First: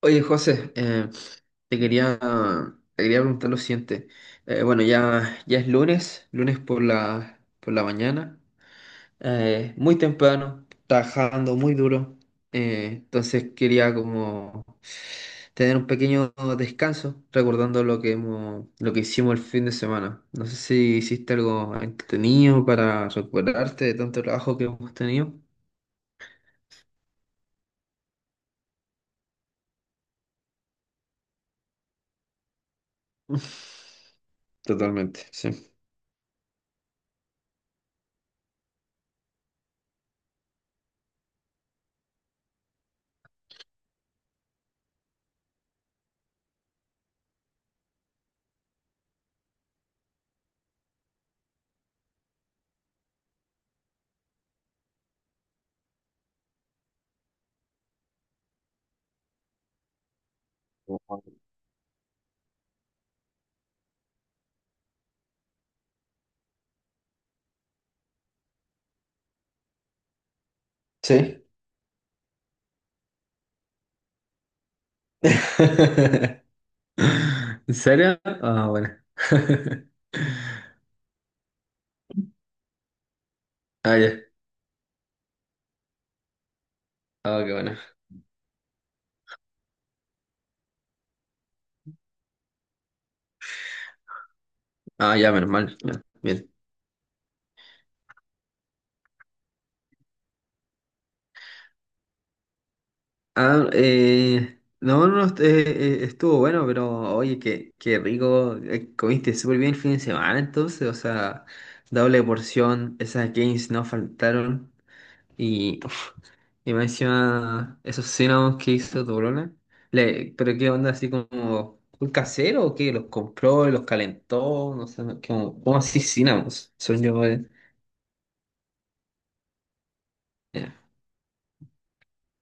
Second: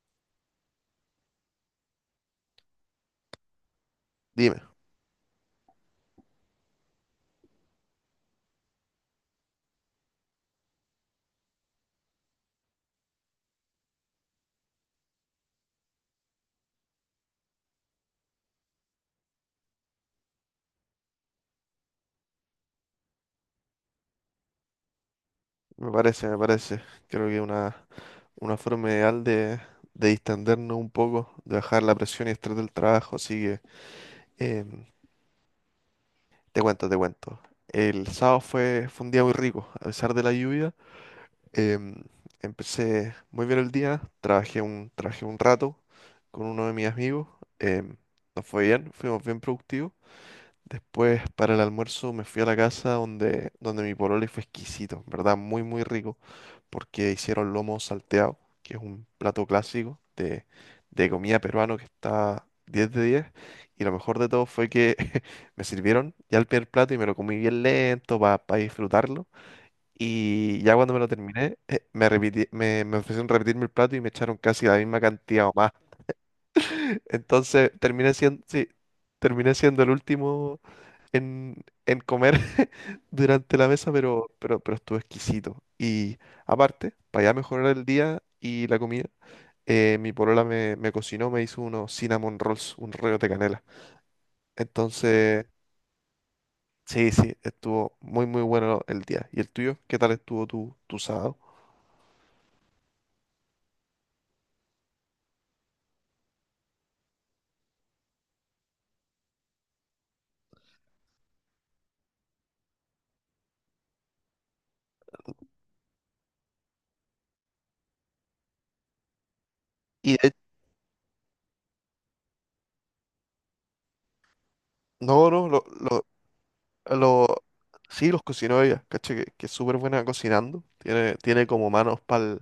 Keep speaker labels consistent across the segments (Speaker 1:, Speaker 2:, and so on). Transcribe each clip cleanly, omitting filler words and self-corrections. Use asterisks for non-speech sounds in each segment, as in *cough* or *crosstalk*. Speaker 1: Oye, José, te quería, te quería preguntar lo siguiente.
Speaker 2: Dime,
Speaker 1: Bueno, ya es lunes, lunes por la mañana, muy temprano, trabajando muy duro. Entonces quería como tener un pequeño descanso, recordando lo que hicimos el fin de semana. No sé si hiciste algo entretenido para recuperarte de tanto trabajo que hemos tenido.
Speaker 2: me parece. Creo que una forma ideal de distendernos un poco, de bajar la presión y estrés del trabajo. Así que em,
Speaker 1: Totalmente, sí.
Speaker 2: te cuento. El sábado fue un día muy rico, a pesar de la lluvia. em, empecé muy bien el día, trabajé un rato con uno de mis amigos. em, nos fue bien, fuimos bien productivos. Después, para el almuerzo, me fui a la casa donde mi pololo y fue exquisito, ¿en verdad? Muy, muy rico, porque hicieron lomo salteado, que es un plato clásico de comida peruano que está 10 de 10. Y lo mejor de todo fue que *laughs* me sirvieron ya el primer plato y me lo comí bien lento para disfrutarlo. Y ya cuando me lo
Speaker 1: Sí.
Speaker 2: terminé, me ofrecieron repetirme el plato y me echaron casi la misma cantidad o más.
Speaker 1: *laughs*
Speaker 2: *laughs* Entonces,
Speaker 1: ¿En
Speaker 2: terminé
Speaker 1: serio?
Speaker 2: siendo, sí,
Speaker 1: Ah, bueno.
Speaker 2: terminé siendo el
Speaker 1: *laughs*
Speaker 2: último en comer *laughs* durante la mesa,
Speaker 1: Ah, ya.
Speaker 2: pero estuvo exquisito. Y aparte, para ya
Speaker 1: Ah, qué
Speaker 2: mejorar
Speaker 1: bueno.
Speaker 2: el día y la comida, mi polola me cocinó, me hizo unos cinnamon rolls, un rollo de canela.
Speaker 1: Ah, ya,
Speaker 2: Entonces,
Speaker 1: menos mal. Ya, bien.
Speaker 2: sí, sí, estuvo muy, muy bueno el día. ¿Y el tuyo? ¿Qué tal estuvo tu sábado?
Speaker 1: Ah, no, no, est- estuvo bueno, pero oye, qué, qué rico. Comiste súper bien el fin de semana, entonces, o sea, doble porción. Esas gains no faltaron. Y y más encima, esos cinnamons que hizo tu brona,
Speaker 2: Y de-
Speaker 1: le, pero qué onda, así como, ¿un casero o qué? ¿Los compró, los calentó? No sé, no-
Speaker 2: no, no,
Speaker 1: como, ¿cómo así cinnamons? Son yo,
Speaker 2: lo-
Speaker 1: eh.
Speaker 2: sí, los cocinó ella, caché, que es súper buena cocinando.
Speaker 1: Ya.
Speaker 2: Tiene como manos para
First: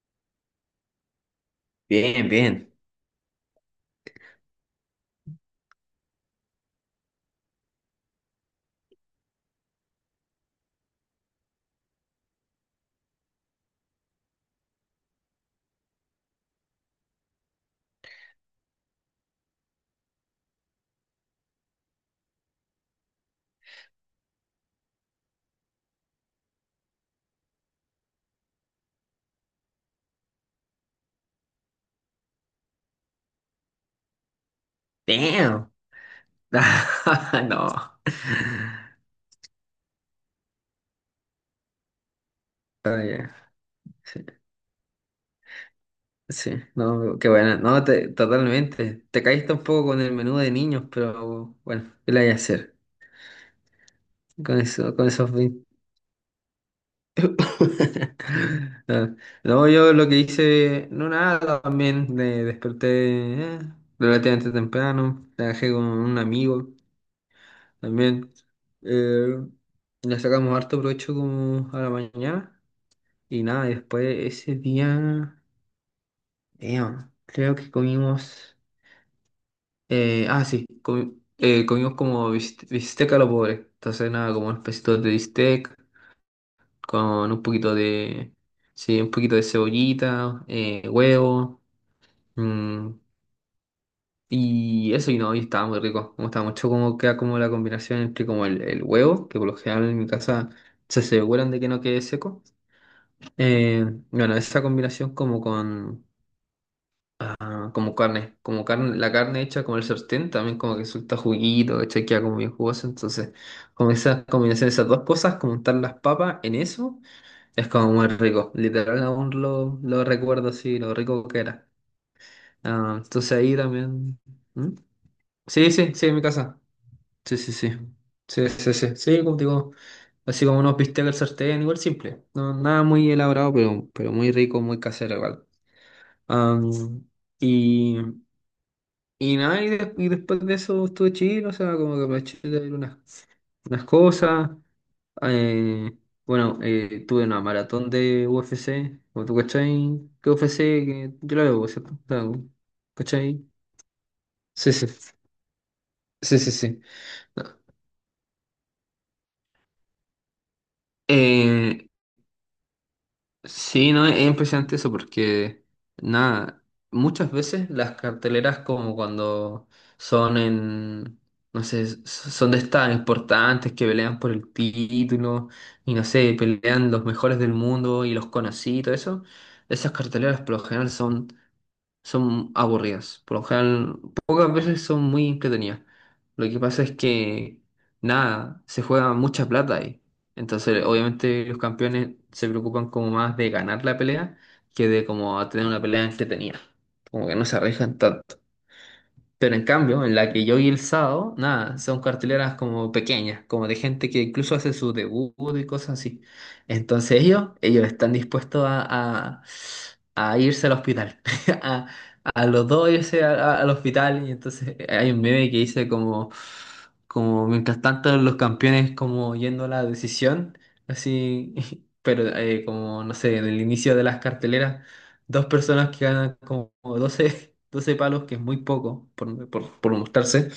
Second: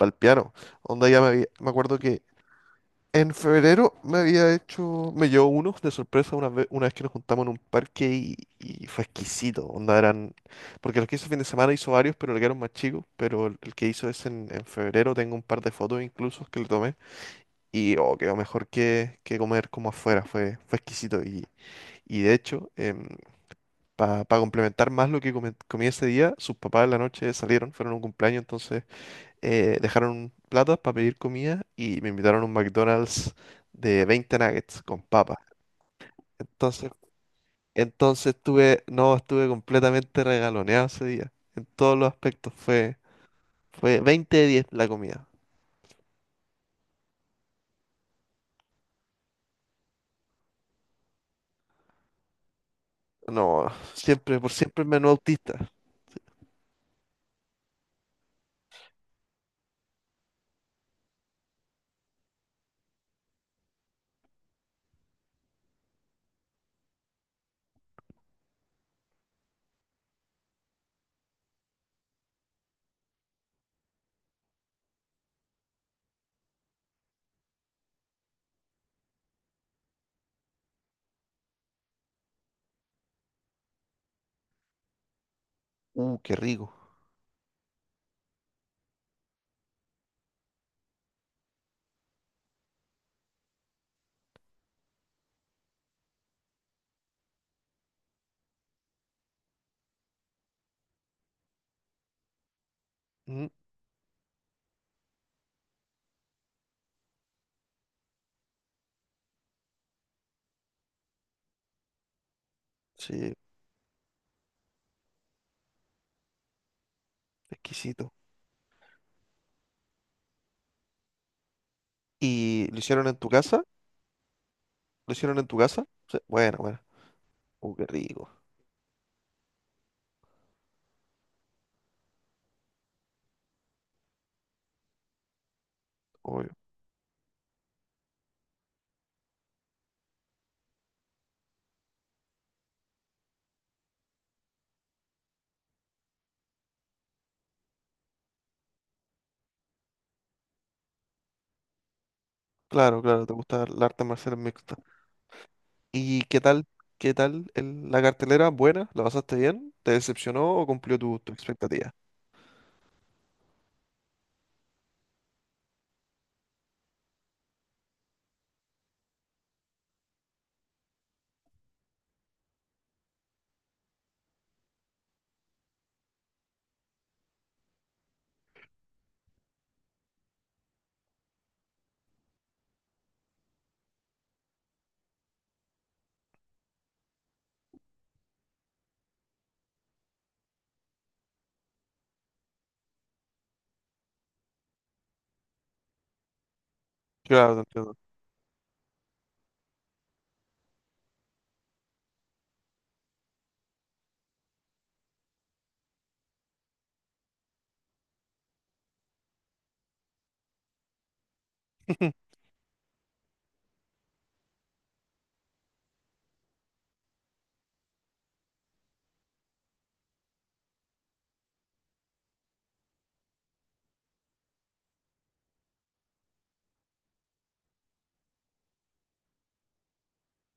Speaker 2: el piano. Onda, ya me acuerdo que
Speaker 1: Bien, bien.
Speaker 2: en febrero me había hecho, me llevó unos de sorpresa una vez que nos juntamos en un parque y fue exquisito. Onda eran, porque los que hizo fin de semana hizo varios, pero le quedaron más chicos. Pero el que hizo es en febrero, tengo un par de fotos incluso que le tomé. Y oh, quedó mejor que comer como afuera, fue exquisito. Y de hecho, para complementar más lo que comí ese día, sus papás en la noche salieron, fueron a un cumpleaños, entonces dejaron plata para pedir comida y me invitaron a un McDonald's de 20 nuggets con papas.
Speaker 1: Damn. *laughs*
Speaker 2: Entonces,
Speaker 1: No.
Speaker 2: entonces estuve, no, estuve completamente regaloneado ese día. En todos los aspectos fue,
Speaker 1: Ah, ya.
Speaker 2: fue
Speaker 1: Sí,
Speaker 2: 20 de 10 la comida.
Speaker 1: sí. No, qué buena. No, te- totalmente. Te caíste un poco con el menú de niños, pero bueno, ¿qué le hay a hacer?
Speaker 2: No, siempre, por
Speaker 1: Con
Speaker 2: siempre el
Speaker 1: eso,
Speaker 2: menú
Speaker 1: con esos
Speaker 2: autista.
Speaker 1: *laughs* Ah, no, yo lo que hice, no nada, también me desperté relativamente temprano, trabajé con un amigo también, eh, le sacamos harto provecho como a la mañana y nada, y después ese día, damn, creo que comimos, ah sí, comimos como bistec a lo pobre, entonces nada, como un de bistec.
Speaker 2: Qué rico.
Speaker 1: Con un poquito de, sí, un poquito de cebollita, huevo, mm, y eso y no, y estaba muy rico, me gustaba mucho cómo queda como la combinación entre como el huevo, que por lo general en mi casa se aseguran de que no quede seco,
Speaker 2: Mm,
Speaker 1: eh, bueno, esa combinación como con, ah, como carne, la carne hecha como el sartén, también como que suelta juguito, hecha queda como bien jugoso, entonces
Speaker 2: sí,
Speaker 1: como esa combinación de esas dos cosas, como untar las papas en eso. Es como muy
Speaker 2: exquisito.
Speaker 1: rico, literal aún lo recuerdo así, lo rico que era.
Speaker 2: ¿Y lo
Speaker 1: Ah,
Speaker 2: hicieron en tu
Speaker 1: entonces ahí
Speaker 2: casa?
Speaker 1: también... ¿Mm?
Speaker 2: ¿Lo hicieron en tu
Speaker 1: Sí,
Speaker 2: casa?
Speaker 1: sí, sí, en
Speaker 2: Sí,
Speaker 1: mi
Speaker 2: bueno,
Speaker 1: casa.
Speaker 2: bueno.
Speaker 1: Sí, sí, sí.
Speaker 2: Qué rico.
Speaker 1: Sí, sí, sí. Sí, como digo, así como unos bistecs al sartén, igual simple. No, nada muy elaborado, pero muy rico, muy casero igual.
Speaker 2: Obvio.
Speaker 1: Am, y, y nada, y, de- y después de eso estuve chill, o sea, como que aproveché de ver unas, unas cosas. Eh, bueno, tuve una maratón de UFC, como tú cachai, que UFC, que yo la veo, ¿cierto? La veo,
Speaker 2: Claro, claro, te
Speaker 1: ¿cachai?
Speaker 2: gusta el arte marcial
Speaker 1: Sí,
Speaker 2: mixto.
Speaker 1: sí,
Speaker 2: ¿Y
Speaker 1: sí,
Speaker 2: qué
Speaker 1: sí,
Speaker 2: tal?
Speaker 1: sí.
Speaker 2: ¿Qué tal el- la cartelera? ¿Buena? ¿La pasaste bien? ¿Te decepcionó o cumplió tu
Speaker 1: Eh,
Speaker 2: expectativa?
Speaker 1: sí, no, es impresionante eso porque, nada, muchas veces las carteleras como cuando son en, no sé, s- son de estas importantes que pelean por el título y no sé, pelean los mejores del mundo y los conocí y todo eso, esas carteleras por lo general son aburridas. Por lo general, pocas veces son muy entretenidas. Lo que pasa es que, nada, se juega mucha plata ahí. Entonces, obviamente, los campeones se preocupan como más de ganar la pelea que de como tener una pelea entretenida. Como que no
Speaker 2: Claro,
Speaker 1: se
Speaker 2: te
Speaker 1: arriesgan
Speaker 2: entiendo.
Speaker 1: tanto. Pero en cambio, en la que yo vi el sábado, nada, son carteleras como pequeñas, como de gente que incluso hace su debut y cosas así. Entonces ellos están dispuestos a, a irse al hospital. *laughs* A,
Speaker 2: *laughs*
Speaker 1: a los dos irse al hospital. Y entonces hay un meme que dice como, como mientras tanto los campeones como yendo a la decisión, así, *laughs* pero como, no sé, en el inicio de las carteleras. Dos personas que ganan como 12 *laughs* 12 palos, que es muy poco por mostrarse,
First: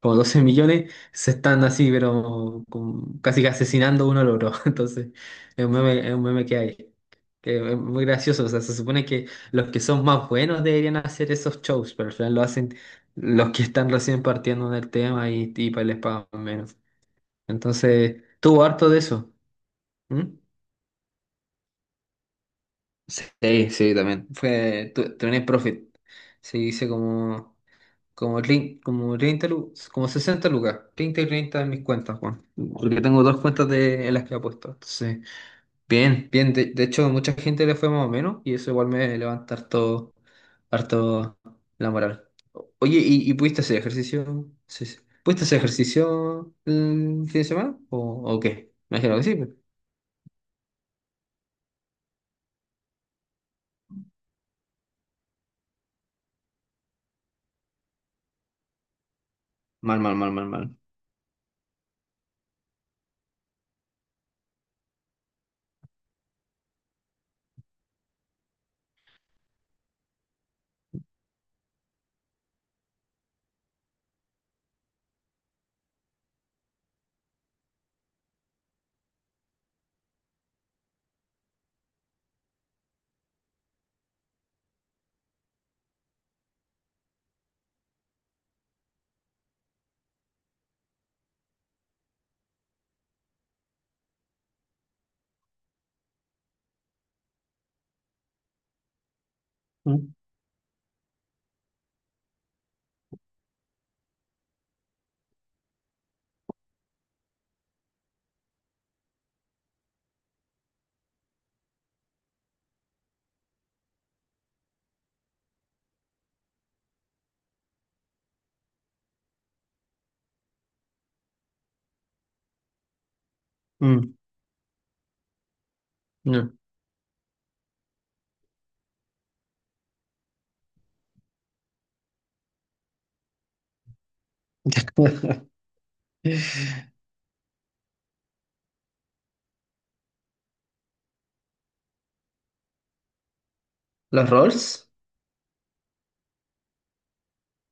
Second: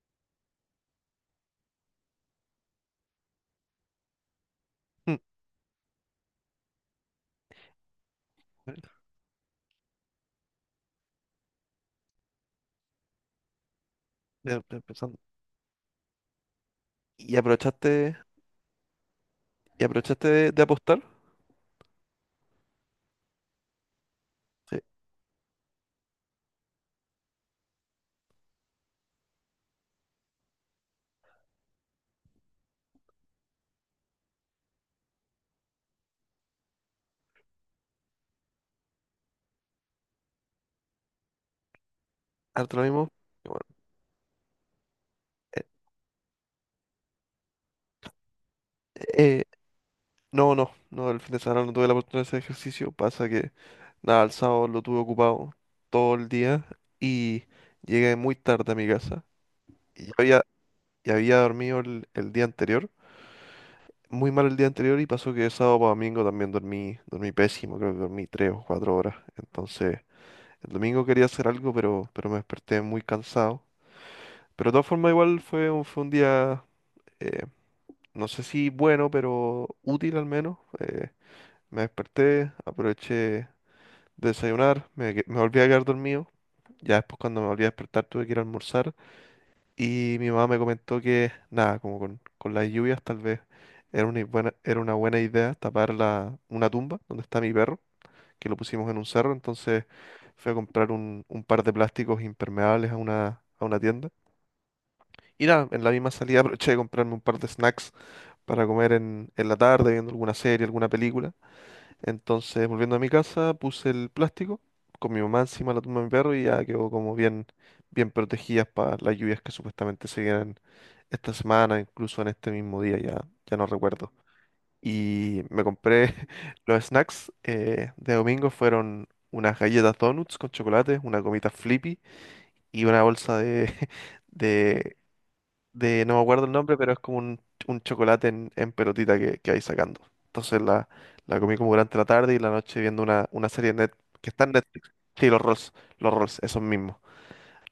Speaker 1: como 12 millones, se están así, pero con- casi que asesinando uno al otro. *laughs* Entonces, es un meme que hay, que es muy gracioso. O sea, se supone que los que son más buenos deberían hacer esos shows, pero al final lo hacen los que están recién
Speaker 2: Ya
Speaker 1: partiendo
Speaker 2: estoy
Speaker 1: del
Speaker 2: empezando.
Speaker 1: tema y pa- les pagan menos.
Speaker 2: ¿Y aprovechaste,
Speaker 1: Entonces, tuvo harto de eso.
Speaker 2: y
Speaker 1: ¿Mm?
Speaker 2: aprovechaste de apostar?
Speaker 1: Sí, sí, también.
Speaker 2: Sí,
Speaker 1: Fue, tu- Tuning Profit. Se dice como. Como, trein- como 30 lu- como 60 lucas, 30 y 30 en mis cuentas, Juan. Porque tengo dos cuentas de, en las que he puesto. Entonces, bien, bien. De hecho, mucha gente le fue más o menos y eso igual me levanta harto, harto la moral.
Speaker 2: harto lo
Speaker 1: Oye,
Speaker 2: mismo.
Speaker 1: y
Speaker 2: Y
Speaker 1: pudiste
Speaker 2: bueno,
Speaker 1: hacer ejercicio? Sí, sí. ¿Pudiste hacer
Speaker 2: eh,
Speaker 1: ejercicio el fin de semana? O qué? Me
Speaker 2: eh,
Speaker 1: imagino que sí,
Speaker 2: eh,
Speaker 1: pues.
Speaker 2: no, no, no, el fin de semana no tuve la oportunidad de hacer ejercicio. Pasa que, nada, el sábado lo tuve ocupado todo el día y llegué muy tarde a mi casa.
Speaker 1: Mal,
Speaker 2: Y ya
Speaker 1: mal, mal,
Speaker 2: había,
Speaker 1: mal, mal.
Speaker 2: ya había dormido el día anterior muy mal el día anterior y pasó que de sábado para domingo también dormí pésimo, creo que dormí 3 o 4 horas. Entonces, el domingo quería hacer algo, pero me desperté muy cansado. Pero de todas formas, igual fue un día, eh, no sé si bueno, pero útil al menos. Me desperté, aproveché de desayunar, me volví a quedar dormido. Ya después cuando me volví a despertar tuve que ir a almorzar. Y mi mamá me comentó que, nada, como con las lluvias tal vez era una buena idea tapar una tumba donde está mi perro, que lo pusimos en un cerro, entonces
Speaker 1: Mm,
Speaker 2: fui a comprar un par de plásticos impermeables a una tienda. Y nada, en la misma salida *laughs* aproveché de comprarme un par de snacks para comer en la tarde, viendo alguna serie, alguna película. Entonces, volviendo a mi casa, puse el plástico con mi mamá encima de la tumba de mi perro y ya quedó como bien, bien protegidas para las lluvias que supuestamente se vienen esta semana, incluso en este mismo día, ya, ya no recuerdo.
Speaker 1: mm,
Speaker 2: Y me compré
Speaker 1: no.
Speaker 2: *laughs* los snacks de domingo, fueron unas galletas donuts con chocolate, una gomita Flippy y una bolsa de, *laughs* de
Speaker 1: *laughs*
Speaker 2: de, no me acuerdo el nombre, pero es como un chocolate en pelotita que vais sacando. Entonces la comí como durante la tarde y la noche viendo una serie de net,
Speaker 1: ¿Los
Speaker 2: que está en
Speaker 1: rolls?
Speaker 2: Netflix. Sí, los Rolls, esos mismos.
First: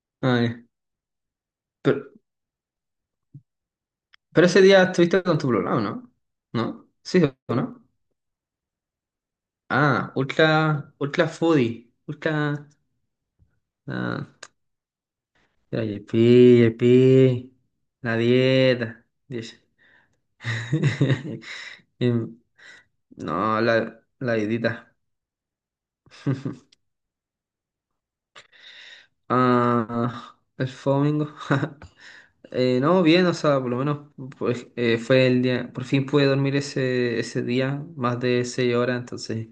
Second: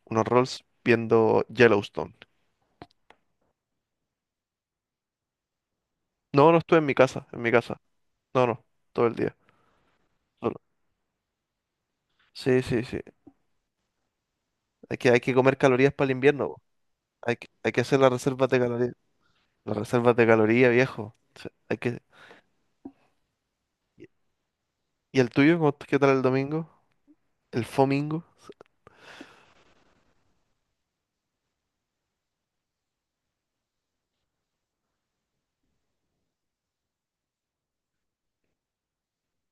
Speaker 2: Unos
Speaker 1: Ah,
Speaker 2: Rolls viendo
Speaker 1: ya.
Speaker 2: Yellowstone.
Speaker 1: Pero ese día estuviste con tu programa, ¿no?
Speaker 2: No, no estuve en
Speaker 1: ¿No?
Speaker 2: mi
Speaker 1: Sí,
Speaker 2: casa, en mi
Speaker 1: ¿o
Speaker 2: casa.
Speaker 1: ¿no?
Speaker 2: No, no, todo el día.
Speaker 1: Ah,
Speaker 2: Solo.
Speaker 1: ultra, ultra foodie,
Speaker 2: Sí,
Speaker 1: ultra,
Speaker 2: sí, sí.
Speaker 1: ah,
Speaker 2: Hay que comer
Speaker 1: ya,
Speaker 2: calorías para el invierno. Po.
Speaker 1: ya, pi,
Speaker 2: Hay que hacer las
Speaker 1: la
Speaker 2: reservas de calorías.
Speaker 1: dieta, dice.
Speaker 2: Las reservas de calorías, viejo.
Speaker 1: *laughs*
Speaker 2: Sí, hay que...
Speaker 1: Em, no, la,
Speaker 2: ¿Y
Speaker 1: la dietita.
Speaker 2: el tuyo? ¿Cómo- ¿Qué tal el domingo?
Speaker 1: *laughs*
Speaker 2: ¿El fomingo?
Speaker 1: Ah, el domingo. *laughs* No, bien, o sea, por lo menos pues, fue el día, por fin pude dormir ese día, más de 6 horas, entonces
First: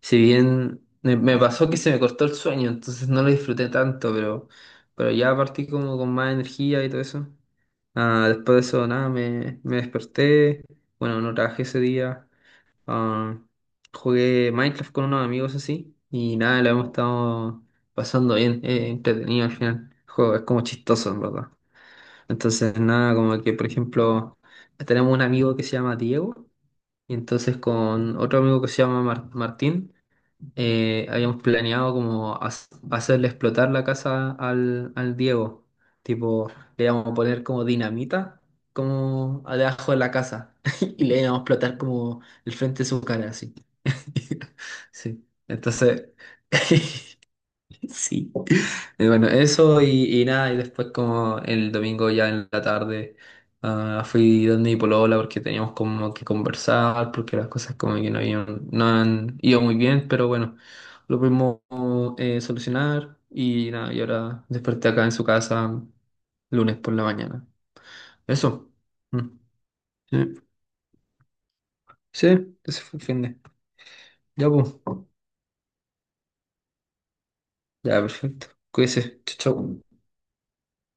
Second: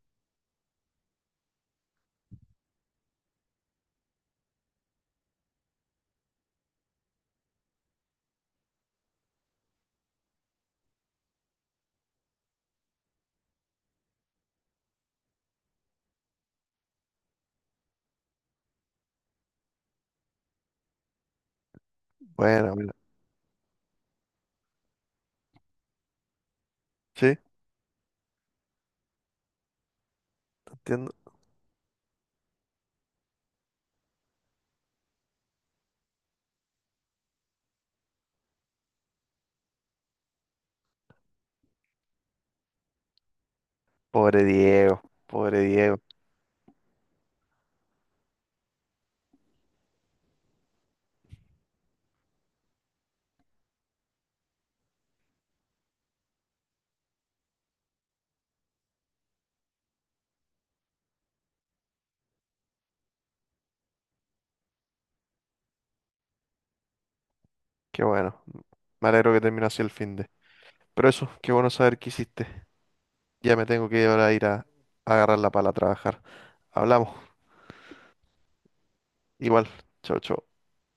Speaker 1: si bien me pasó que se me cortó el sueño, entonces no lo disfruté tanto, pero ya partí como con más energía y todo eso. Ah, después de eso, nada, me desperté. Bueno, no trabajé ese día. Ah, jugué Minecraft con unos amigos así. Y nada, lo hemos estado pasando bien, entretenido al final. El juego es como chistoso, en verdad.
Speaker 2: Bueno,
Speaker 1: Entonces,
Speaker 2: mira.
Speaker 1: nada, como que, por ejemplo, tenemos un amigo que se llama Diego. Y
Speaker 2: Sí,
Speaker 1: entonces con otro amigo que se llama Martín
Speaker 2: entiendo.
Speaker 1: habíamos planeado como hacerle explotar la casa al Diego. Tipo, le íbamos a poner como dinamita, como debajo de la casa. *laughs* Y le íbamos a explotar como el frente de su cara, así.
Speaker 2: Pobre
Speaker 1: *laughs*
Speaker 2: Diego,
Speaker 1: Sí.
Speaker 2: pobre Diego.
Speaker 1: Entonces, *laughs* sí. Y bueno, eso y nada, y después como el domingo ya en la tarde ah, fui donde mi polola porque teníamos como que conversar, porque las cosas como que no habían, no han ido muy bien, pero bueno, lo pudimos solucionar y nada, y ahora desperté acá en su casa lunes por la mañana.
Speaker 2: Qué bueno.
Speaker 1: Eso.
Speaker 2: Me
Speaker 1: Mm.
Speaker 2: alegro que terminó así el fin de.
Speaker 1: Sí,
Speaker 2: Pero eso, qué bueno saber que
Speaker 1: sí,
Speaker 2: hiciste.
Speaker 1: ese fue el fin de.
Speaker 2: Ya me tengo que ahora ir
Speaker 1: Ya, pues.
Speaker 2: a agarrar la pala a trabajar. Hablamos.
Speaker 1: Ya, perfecto. Cuídese. Chau,
Speaker 2: Igual.
Speaker 1: chau.
Speaker 2: Chau, chau.